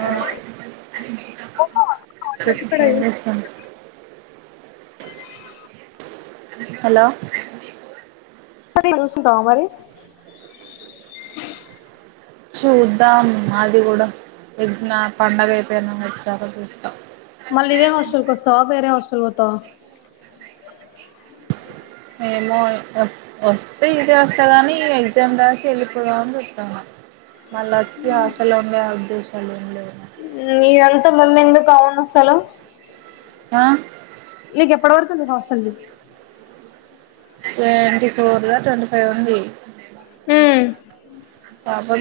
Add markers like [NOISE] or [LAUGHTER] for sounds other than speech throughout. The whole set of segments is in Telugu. ఆహ్ చెప్పు ఏం చేస్తుండ్రు. హలో. అది చూసుకుంటావా మరి. చూద్దాం అది కూడా నా పండగ [UNINTELLIGIBLE] మళ్ళీ ఇదే హస్టల్కి వస్తావా వేరే హస్టల్కి పోతావ. ఏమో వస్తే ఇదే వస్తదని ఎగ్జామ్ వ్రాసి వెళ్ళిపోదాము అని చుస్తున్నా. మళ్ళోచ్చి హాస్టల్లో ఉండే ఉద్దేశాం ఏం లేదు. మీ అంతా మళ్ళీ ఎందుకు అవును అసలు. ఆహ్. నీకు ఎప్పటి వరకు ఉంది హాస్టల్ది. ట్వంటీ ఫోర్ల ట్వంటీ ఫైవ్ ఉంది. ఆహ్.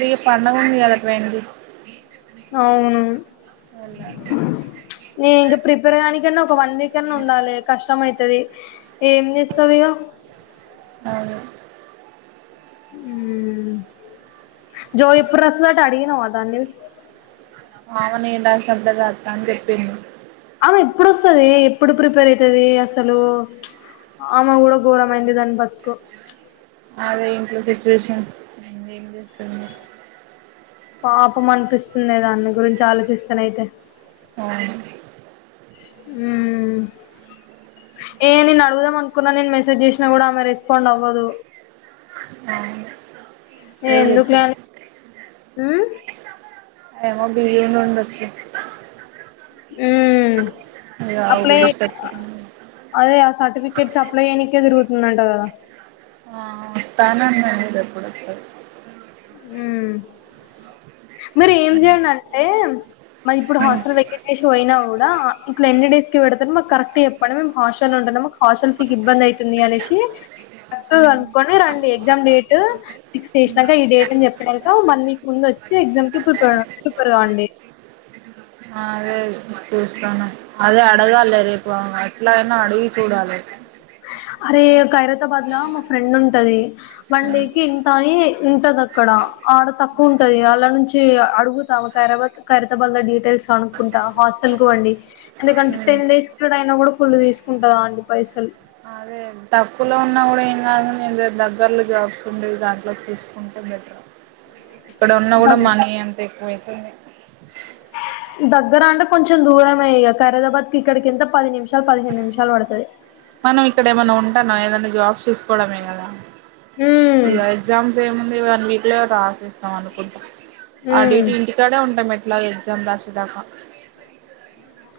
ఈ పండుగ ఉంది కదా ట్రైన్ కి. అవును ఓన్లానే. నేను ఇంకా ప్రిపేర్ కానింకాన్నా ఒక వన్ వీక్ అన్నా ఉండాలి కష్టంమైత్. తది ఏం చేస్తావ్ ఇగ. అవును. ఉమ్ జో ఎప్పుడు రాస్తాదంట అడిగినవ దాని. ఆమె నేను రాసినప్పుడే రాస్తా అని చెప్పింది. ఎప్పుడోస్తది ఎప్పుడు ప్రిపేర్ అయితది అసలు ప్చ్. ఆమె కూడ ఘోరమైంది దాని బతుకు ప్చ్. అదే ఇంట్లో సిచువేషన్ ఏది ఏం చేస్తాం ఇగ. పాపం అనిపిస్తుంది దాన్ని గురించి ఆలోచిస్తానైతే. అవును. ఉమ్ ఏ నేను అడుగుదాం అనుకున్నా నేను మెసేజ్ చేసినా కూడా ఆమె రెస్పాండ్ అవ్వదు. ఫ్రాంగు. ఎందుకులే అని ఉమ్. ఆమె ఎమో బియడ్ నుండి వచ్చింది. ఉమ్మ్. ఊకే అప్లై డిస్టర్బ్ అదే ఆ సర్టిఫికెట్స్ అప్లై చేయనికె తిరుగు. [UNINTELLIGIBLE] అంటగదా. ఆహ్ స్థానే [UNINTELLIGIBLE] సరిపోతది. ఉమ్. అలాా మరీ ఏం చేయాలనంటే. మరి ఇప్పుడు హాస్టల్ వేకెట్ చేసి పోయినా కూడా ఇట్లా ఎన్ని డేస్ కి పెడతారు మాకు కరెక్ట్. చెప్పనం మేము హాస్టల్ లో ఉంటున్నాం. మాకు హాస్టల్ ఫీకి ఇబ్బంది అయితుంది అనేసి చక్కగా అనుకొని రండీ. ఎగ్జామ్ డేట్ ఫిక్స్ చేసినాక ఈ డేట్. చెప్పినంక వన్ వీక్ ముందు వచ్చి ఎగ్జామ్ కి ప్రిపర్ ప్రిపర్ కాండి. అదే ఇప్పుడు చేస్తానా అదే అడగాలే రేపు ఏట్లానా అడవి చూడాలి, అరే ఖైరతాబాద్ లా మా ఫ్రెండ్ ఉంటది. వన్ డే కి ఇంతా అన్ని ఉంటది అక్కడ ఆడ తక్ తక్కువ ఉంటది అలా నుంచి అడుగుతా ఆమె కార్ ఖైరతాబాద్ డీటెయిల్స్, అనుకుంటా హాస్టల్ కి పోండి ఎందుకంటే హ్మ్ టెన్ డేస్ కి అయి కూడా, ఫుల్ తీసుకుంటది, ఆంటి పైసలు అదే తక్కువలో ఉన్నా కూడా ఏం కాదు నే దగ్గర్లో జాబ్స్ ఉండేది దాంట్లోకి చూసుకుంటే, ఇక్కడ ఉన్నా కూడా దగ్ మనీ ఎంత ఎక్కువైతుంది. దగ్గర అంటే కొంచెం దూరమే ఇక ఖైరతాబాద్ కి ఇక్కడికి ఎంత పది నిమిషం పదిహేను నిమిషాలు పడుతది. అట్టన ఏదన్నా జాబ్స్ చూసుకోవడమే కదా ఉమ్ ఇగా ఎగ్జామ్స్ ఎం ఉన్నాయి. వన్ వీక్ లో రాసేస్తాం అనుకుంటా ఆ ఉమ్ డ్యూటీ ఇంటికాడే ఉంటా కదా ఎలాగ్ ఎగ్జామ్ రాసే దాకా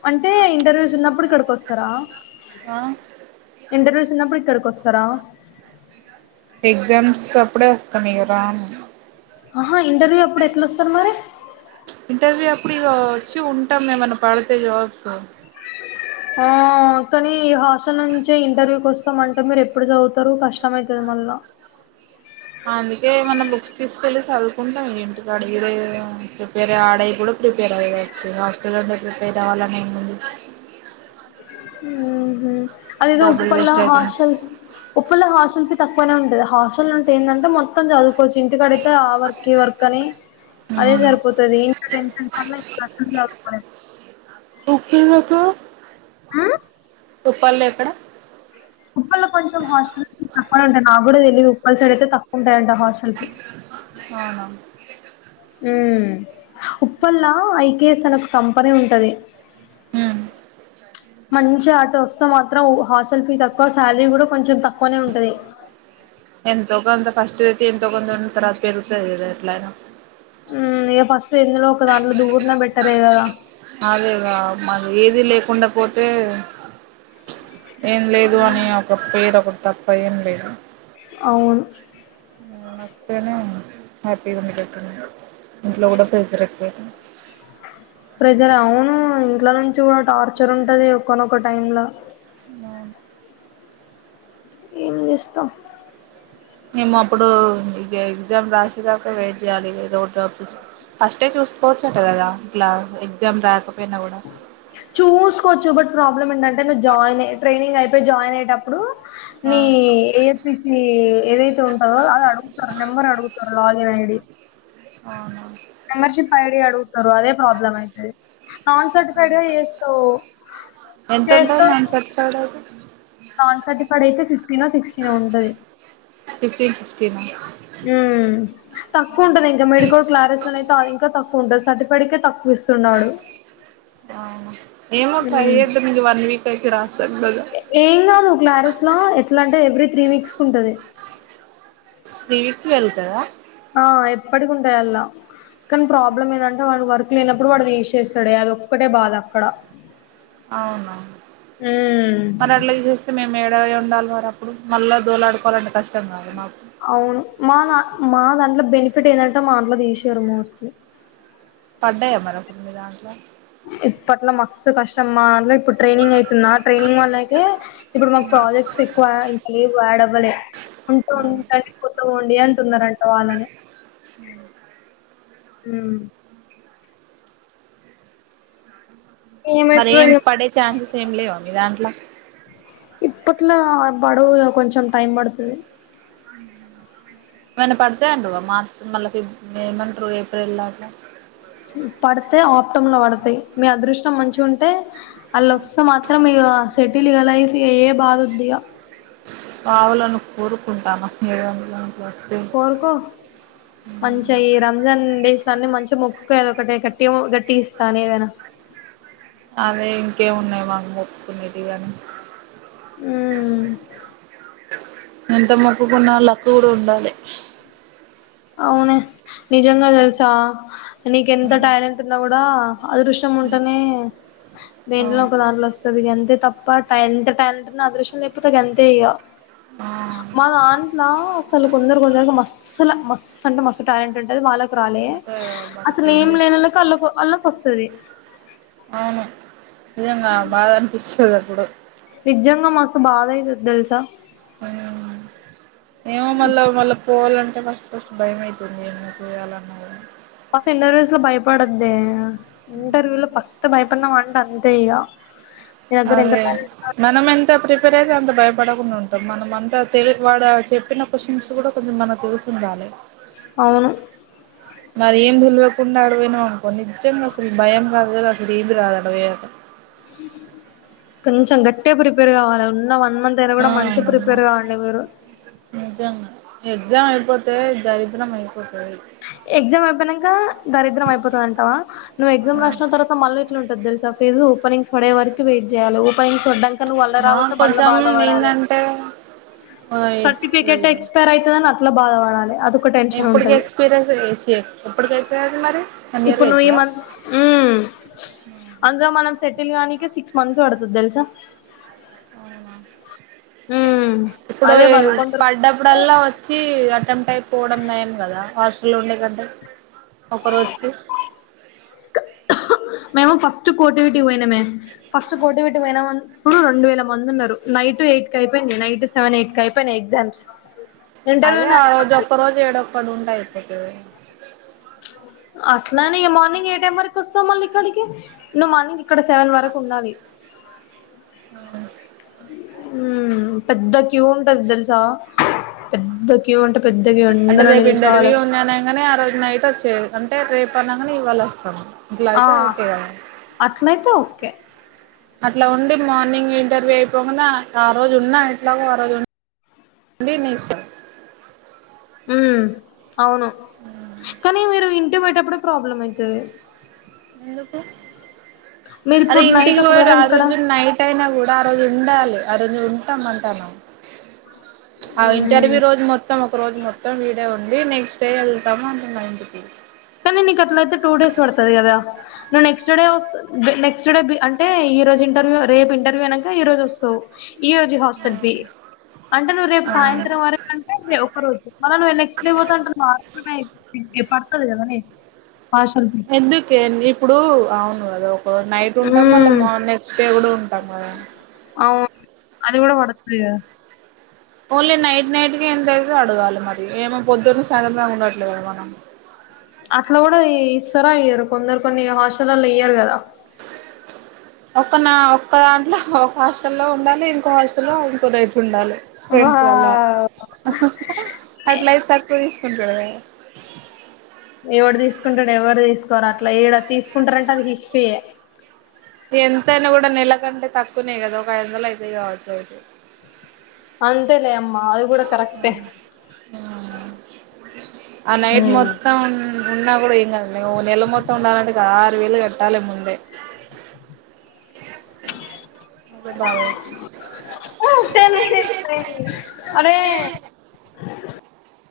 అంటే ఇంటర్వ్యూస్ ఉన్నప్పుడు ఇక్కడికి వస్తారా, ఆ వచ్చినపుడు ఇక్కడికి వస్తారా, ఎగ్జామ్స్ అప్పుడే వస్తాం, ఇగా రాము ఆహా ఇంటర్వ్యూ అప్పుడు ఎట్లా వస్తారు, మరి ఇగా వచ్చి ఉంటాం మేమన్నా పడితే జాబ్స్, ఆ కానీ హాస్టల్ నుంచే ఇంటర్వ్యూకి వస్త అంట మీరు ఎప్పుడు చదువుతారు కష్టం అయితది మళ్ళా, అందుకే ఏమన్నా బుక్స్ తీసుకెళ్ళి చదువుకుంటాం, ఇంటి అడిద ప్రిపేర్ ఆడే కూడా ప్రిపేర్ అయవచ్చు హాస్టల్ లోనే ప్రిపేర్ అవ్వాలని ఏముంది. ఊహు అదేదో డబ్బులు ఉప్పలా వేస్ట్ అవుతుంది హాస్టల్ ఉప్పల్ లో హాస్టెల్స్ తక్కువనే ఉంటాయి, హాస్ట అంటే ఏంటంటే మొత్తం చదువుకోవచ్చు ఇంటికడితే ఆ వర్క్ ఈ వర్క్ అని అదే సరిపోతుది ఇంకా టెన్షన్ అన్ని ఇంసదు ఎక్కడికి ఎక్కడ ఉమ్ లోపడా ఆడ అంత నాకు కూడా తెలిదు ఉప్పల్ సైడ్ అయితే తక్కువ ఉంటాయంట, హాస్టల్ వి అవునా ఉప్పల్లా ఐకేఎస్ అని ఒక కంపెనీ ఉంటది. ఉ మంచి ఆట వస్తే మాత్రం హాస్టల్ ఫీ తక్కువ శాలరీ కూడా కొంచెం తక్కువనే ఉంటది. ఎంతోగాంత ఫస్ట్ అయితే ఎంతో కొంత ఉన్న తర్వాత పెరుగుతది, కదా ఎట్లా అయినా ఊ ఇక ఫస్ట్ ఎందులో ఒక దాంట్లో దూరుతనే బట్టరే కదా, అదేగా మది ఏది లేకుండా పోతే ఏం లేదు అని ఒక పేరు ఒకటి తప్ప ఏం లేదు, అవును నువ్ వస్తేనే హ్యాపీగా ఉంటది చెప్పడి ఇంట్లో కూడా ప్రేజర్ ఎక్కువైతుంది ప్రజలు అవును ఇంట్ల నుంచి కూడా టార్చర్ ఉంటది ఒక్కనొక్క టైం లో మామ్ ఏం చేస్తాం మేము అప్పుడు ఇక ఎగ్జామ్ రాసిదాక వెయిట్ చేయాలి ఏదో రాపిచూ ఫాస్ట్ ఏచూ చూసుకోవచ్చట కదా ఇట్లా ఎగ్జామ్ రాక చూసుకోవచ్చు బట్ ప్రాబ్లమ్ ఏంటంటే నువ్వు జాయిన్ ట్రైనింగ్ అయిపోయి జాయిన్ అయి, అప్పుడు ఆ ని ఎస్పిసి ఏదైతే ఉంటందో అది అడుగుతారు నెంబర్ అడుగుతారు. బాగేనండి, అవును మెంబర్షిప్ ఐడి అడుగుతారు, అదే ప్రాబ్లమ్ అయితది. నాన్ సర్టిఫైడ్ చేస్తావ్, ఎంత ఉంటాది చేస్తావ్ నాన్ సర్టిఫైడ్ అయితే నాన్ సర్టిఫైడ్ అయితే ఫిఫ్టీనో సిక్స్టీనో ఉంటది. ఫిఫ్టీన్ సిక్స్టీన్ హుమ్ తక్కువ ఉంటంది ఇంకా మెడికల్ క్లారెస్ అయితే అది ఇంకా తక్కువ ఉంటుంది సర్టిఫైడ్ ఇక తక్ విస్తున్నాడు ఆ ఏమో ట్రై చేదాం ఇక వన్ వీక్ అయితే రాస్తాది కాద అసలు ఎట్లా అంటే ఎవ్రీ త్రీ వీక్స్ కు ఉంటాది త్రి వీక్స్ లో వెళ్తాద ఆ ఎప్పటికి ఉంటాయి అల్లా కానీ ప్రాబ్లమ్ ఏదంటే వాడు వర్క్ లేనప్పుడు వాడుది తీసేస్తాడు అదోక్కటే బాధ అక్కడ అవున ఉమ్ మరి అట్లా తీచేస్తే మేము ఏ ఇ ఉండాలి వారు అప్పుడు మళ్ళా దోలాడుకోవాలంటే కష్టం కాదు మాకు అవును మా ద మా దాంట్లో బెనిఫిట్ ఏంటంటే మా దంట్లో తీసారు మోస్ట్లీ పడయా మరి అసలు మీ దాంట్లో ఇప్పట్లో మస్తు కష్టం [UNINTELLIGIBLE] ఇప్పుడు ట్రైనింగ్ అయితున్న ట్రైనింగ్ వాల్లకి ఇప్పుడు మాకు ప్రాజెక్ట్స్ ఎక్కువ ఇంకా లేవు యాడ్వ్వలే ఉంటే ఉంటది కొత్తూండి అంటున్నారంట వాళ్ళని మ్ మ్ మరి ఏమైతదో ఏం ఏమో పడే ఛాన్సెస్ ఏం లేవా మీ దాంట్లో ఇప్పట్లా బడువు కొంచం టైమ్ పడుతుది ఏమన్న పడతాయంటావా మార్చ మళ్ళా ఏమంటరు ఏప్రిల్ లాట్లా పడితే ఆప్టంలో పడతాయి మీ అదృష్టం మంచి ఉంటే అళ్ళొస్త మాత్రం ఇక సెటిల్ ఇక లైఫ్ ఇక ఏ బాధ వద్దు ఇక రావాలని కోరుకుంటామా ఏందు కోరుకో మంచియి రంజాన్ డేస్ అన్ని మంచి మొక్కుకో ఏదొ ఒకటే గట్టి గట్టిగ ఇస్తాడు ఏదైనా అదే ఇంకేమున్నాయి మాకు మొక్కకునేదిగాని మ్ ఎంత మొక్కుకున్నా లక్కు కూడా ఉండాలె అవును నిజంగా తెలుసా నీక ఎంత టాలెంట్ ఉన్నా కూడా అదృష్టం ఉంటేనే దేంట్లో అవును ఒక దాంట్లో వస్తది ఇగ అంతే తప్ప ఎంత టాలెంట్ ఉన్నా అదృష్టం లేకపోతే అంతే ఇగ ఆ మా దాంట్లా అసలు కొందరు కూడా ఆసల మస్త్ అంటే మస్త్ టాలెంట్ ఉంటది వాళ్ళకి రాలే అంతే మనకి అసలు ఏం చేస్ లేనోళ్లకు అల్ళకు అళ్ళకి వస్తుంది అవును నిజంగా బాధ అనిపిస్తది అప్పుడు నిజంగా మస్తు బాధ అయితది తెలుసా మ్ ఏమో మల్ల మల్ల పోవాలంటే ఫస్ట్ ఫస్ట్ భయమైతుంది ఏమన్నా చెయ్యాలన్నా గూడా ఫస్ ఇంటర్వ్యూస్ లో భయపడద్దే ఇంటర్వ్యూ లో ఫస్ త్ భయపడినావ్ అంటే అంతే ఇగ నీ దగ్గర ఎంత అదే టాలెంట్ ఉన్నా మనం ఎంత ప్రిపే ట్టైతే అంత భయపడకుండా ఉంటాం మనం అంత తెలుఐగు వాడా చెప్పిన క్వశ్చన్స్ కూడా కొంచెం మనం చూసుండాలి అవును మరి ఏం తెల్వకుండా అడ పోయినాం అనుకో నిజంగా అసలు భయం కాదు [INAUDIBLE] కదా అసలు రాదు అడ పోయయాక కొంచెం గట్టిగా ప్రపేర్ కావాలి ఉన్నామ వన్ మంత్ అయినా కూడా మంచి ఆ ప్రిపేర్ కావండి మీరు గ్జామ్ అయిపోతే దరిద్రం ఐపో ఎగ్జామ్ ఐపోయినాంక దరిద్రం అయిపోతాది అంటావా నువ్వు ఎగ్జామ్ రాసిన తర్వాత మళ్ళీ ఎట్లా ఉంటది తెల్స్ ద ఫెజు ఓపెనింగ్స్ వడే వరకు వెయిట్ చేయాల ఒపెనింగ్స్ వడ్డంక అక్క నువ్వు వళ్ల ఆ రావోతే మళ్ళ కొంచెం బాధపడాలె ఏందంటే సర్టిఫికెట్ ఈ ఎక్స్పైర్ ఐతదని అట్ల బాధ పడాలె అదొక టెన్షన్ ఉంటది ఓసారి ఏడ్చెయ్ ఎప్పుడుకయితది అది మరి వన్ ఇయర్ ఇప్పు నువ్ ఇయ్ అయితదా మన్ ఊ అంగ మన మనం సెటిల్ గానీకె సిక్స్ మంత్స్ పడుతది తెలుసా అవునా మ్మ్ ఇప్పుడో అదే ఏ బాధ కొందరు పడ్డప్పుడల్లా వచ్చి అటెంప్ట్ అయిపోవడం నయం కదా హాస్టల్ ఉండే కంటే ఒక రోజుకు మేము ఫస్ట్ కోటివిటీ పోయినమే ఫస్ట్ కోటివిటీ పోయినమన్ ఇప్పుడు రెండు వేల మంది ఉన్నరు నైట్ ఎయిట్ కి అయిపోయింది నైట్ టు సెవెన్ ఎయిట్ కి అయిపోయినయి ఎగ్జామ్స్ అదే ఇంటర్వ్యూనే ఆ రోజు అయిపోతది ఒక్క రోజు ఏడోక్కడు ఉంట అయిపోతది అట్లని ఇగ మార్నింగ్ ఏ టైం వరకు వస్తా మళ్ళీ ఇక్కడికి నువ్వు మార్నింగ్ అక్కడ సెవెన్ వరకు ఉండాలి ఆవును ఊ పెద్ద క్యూ ఉంటది తెలుసా పెద్ద క్యూ ఉంట పెద్దగ ఇగ అంటే అందరు రేపు నను చూసిన వాళ్ళే ఇంటర్వ్యూ ఉంది అనంగానే ఆ రోజు నైట్ వచ్చే అంటే రేపు అనంగనే ఇవాళ వస్తం ఆ గ్లయితే ఓకే కదా అట్లయితే ఓకే అట్లా ఉండి మార్నింగ్ ఇంటర్వ్యూ అయిపోంగనే ఆ రోజు ఉన్నా ఎట్లాగో ఆ రోజు ఉ అండీ నీషో అవును కానీ మీరు ఇంటి పొయటప్పుడే ప్రాబ్లం ఐతది ఎందుకు మీరు అరె ఇప్పుడు ఇంటికి నైట్ పోయిర్ ఒకవేళ ఆ ఇక్కడ రోజు నైట్ అయినా కూడా ఆ రోజు ఉండాలి ఆ రోజు ఉంటాంమంటనం అ ఇంటర్వి హ్మ్ రోజు మొత్తం ఒక రోజు మొత్తం వీడేవ్ ఉండి నెక్స్ట్ డే ఎళ్తము అంటున్న ఇంటికి కానీ నీకు అట్లయితే టూ డేస్ వడతది కదా హ నువ్వు నెక్స్ట్ వొస్ డే నెక్స్ట్ డే అంటే ఈ రోజు ఇంటర్వ్యూ రేపు ఇంటర్వ్యూ అనక ఈ రోజు వస్తవు ఈ రోజు హాస్టల్ ఫి అంటే నువ్వు రేపు ఆ సాయంత్రం వరకంటే ఒక రోజు మళ నువ్వు ఏ నెక్స్ట్ డే పోత అంటే [UNINTELLIGIBLE] దివ్య పక్కది కద నే ఎందుకే నీ ఇప్పుడు అవును కదా ఒ ఒ నైట్ ఉంటము అల హ్మ్ మ నెక్స్ట్ డే కూడా ఉంటము కదా అవును అది కూడా వడత ఇగా ఓన్లీ నైట్ నైట్ కి ఎంతయితదో అడగాలి మరి ఏమో పొద్దున్న నుంచి సంతందాగా ఉండట్లే కదా మనం అట్లా కూడా ఈ ఇస్తార ఇయ్యారో కొందరు కొన్ని హాస్టల్లల ఇయ్యరు కదా ఒక్క నా ఒక్క దాంట్లో ఒక హాస్టల్లో ఉండాలి ఇంకో హాస్టల్లో ఇంకో రేపు ఉండాలి. ఫెండ్స్ వళ్ల వావ్ అట్లయితే తక్కో తీసుకుంటడు కదా ఒరేయ్ ఎవడు తీసుకుంటడు ఎవరు తీసుకోరు అట్లా ఏడ తీసుకుంట్రన్టే అది హిస్టరీయే ఎంతైనా కూడా నెలకంటే తక్కువనే కదా ఒక ఐదు వందలు అయితే కావచ్చు ఐతే అంతలే అమ్ ఆ నైట్ ఉమ్ మొత్తం ఉన్ ఉన్నా కూడా ఏం కాదు లె ఒ నెల మొత్తం ఉండాలంటే ఇగ ఆరు వేలు కట్టాలి ముందే ఈ యేప్ నువ్వే బాదపడతవ్ సెనుగో ఇట్ల ఐంది అరే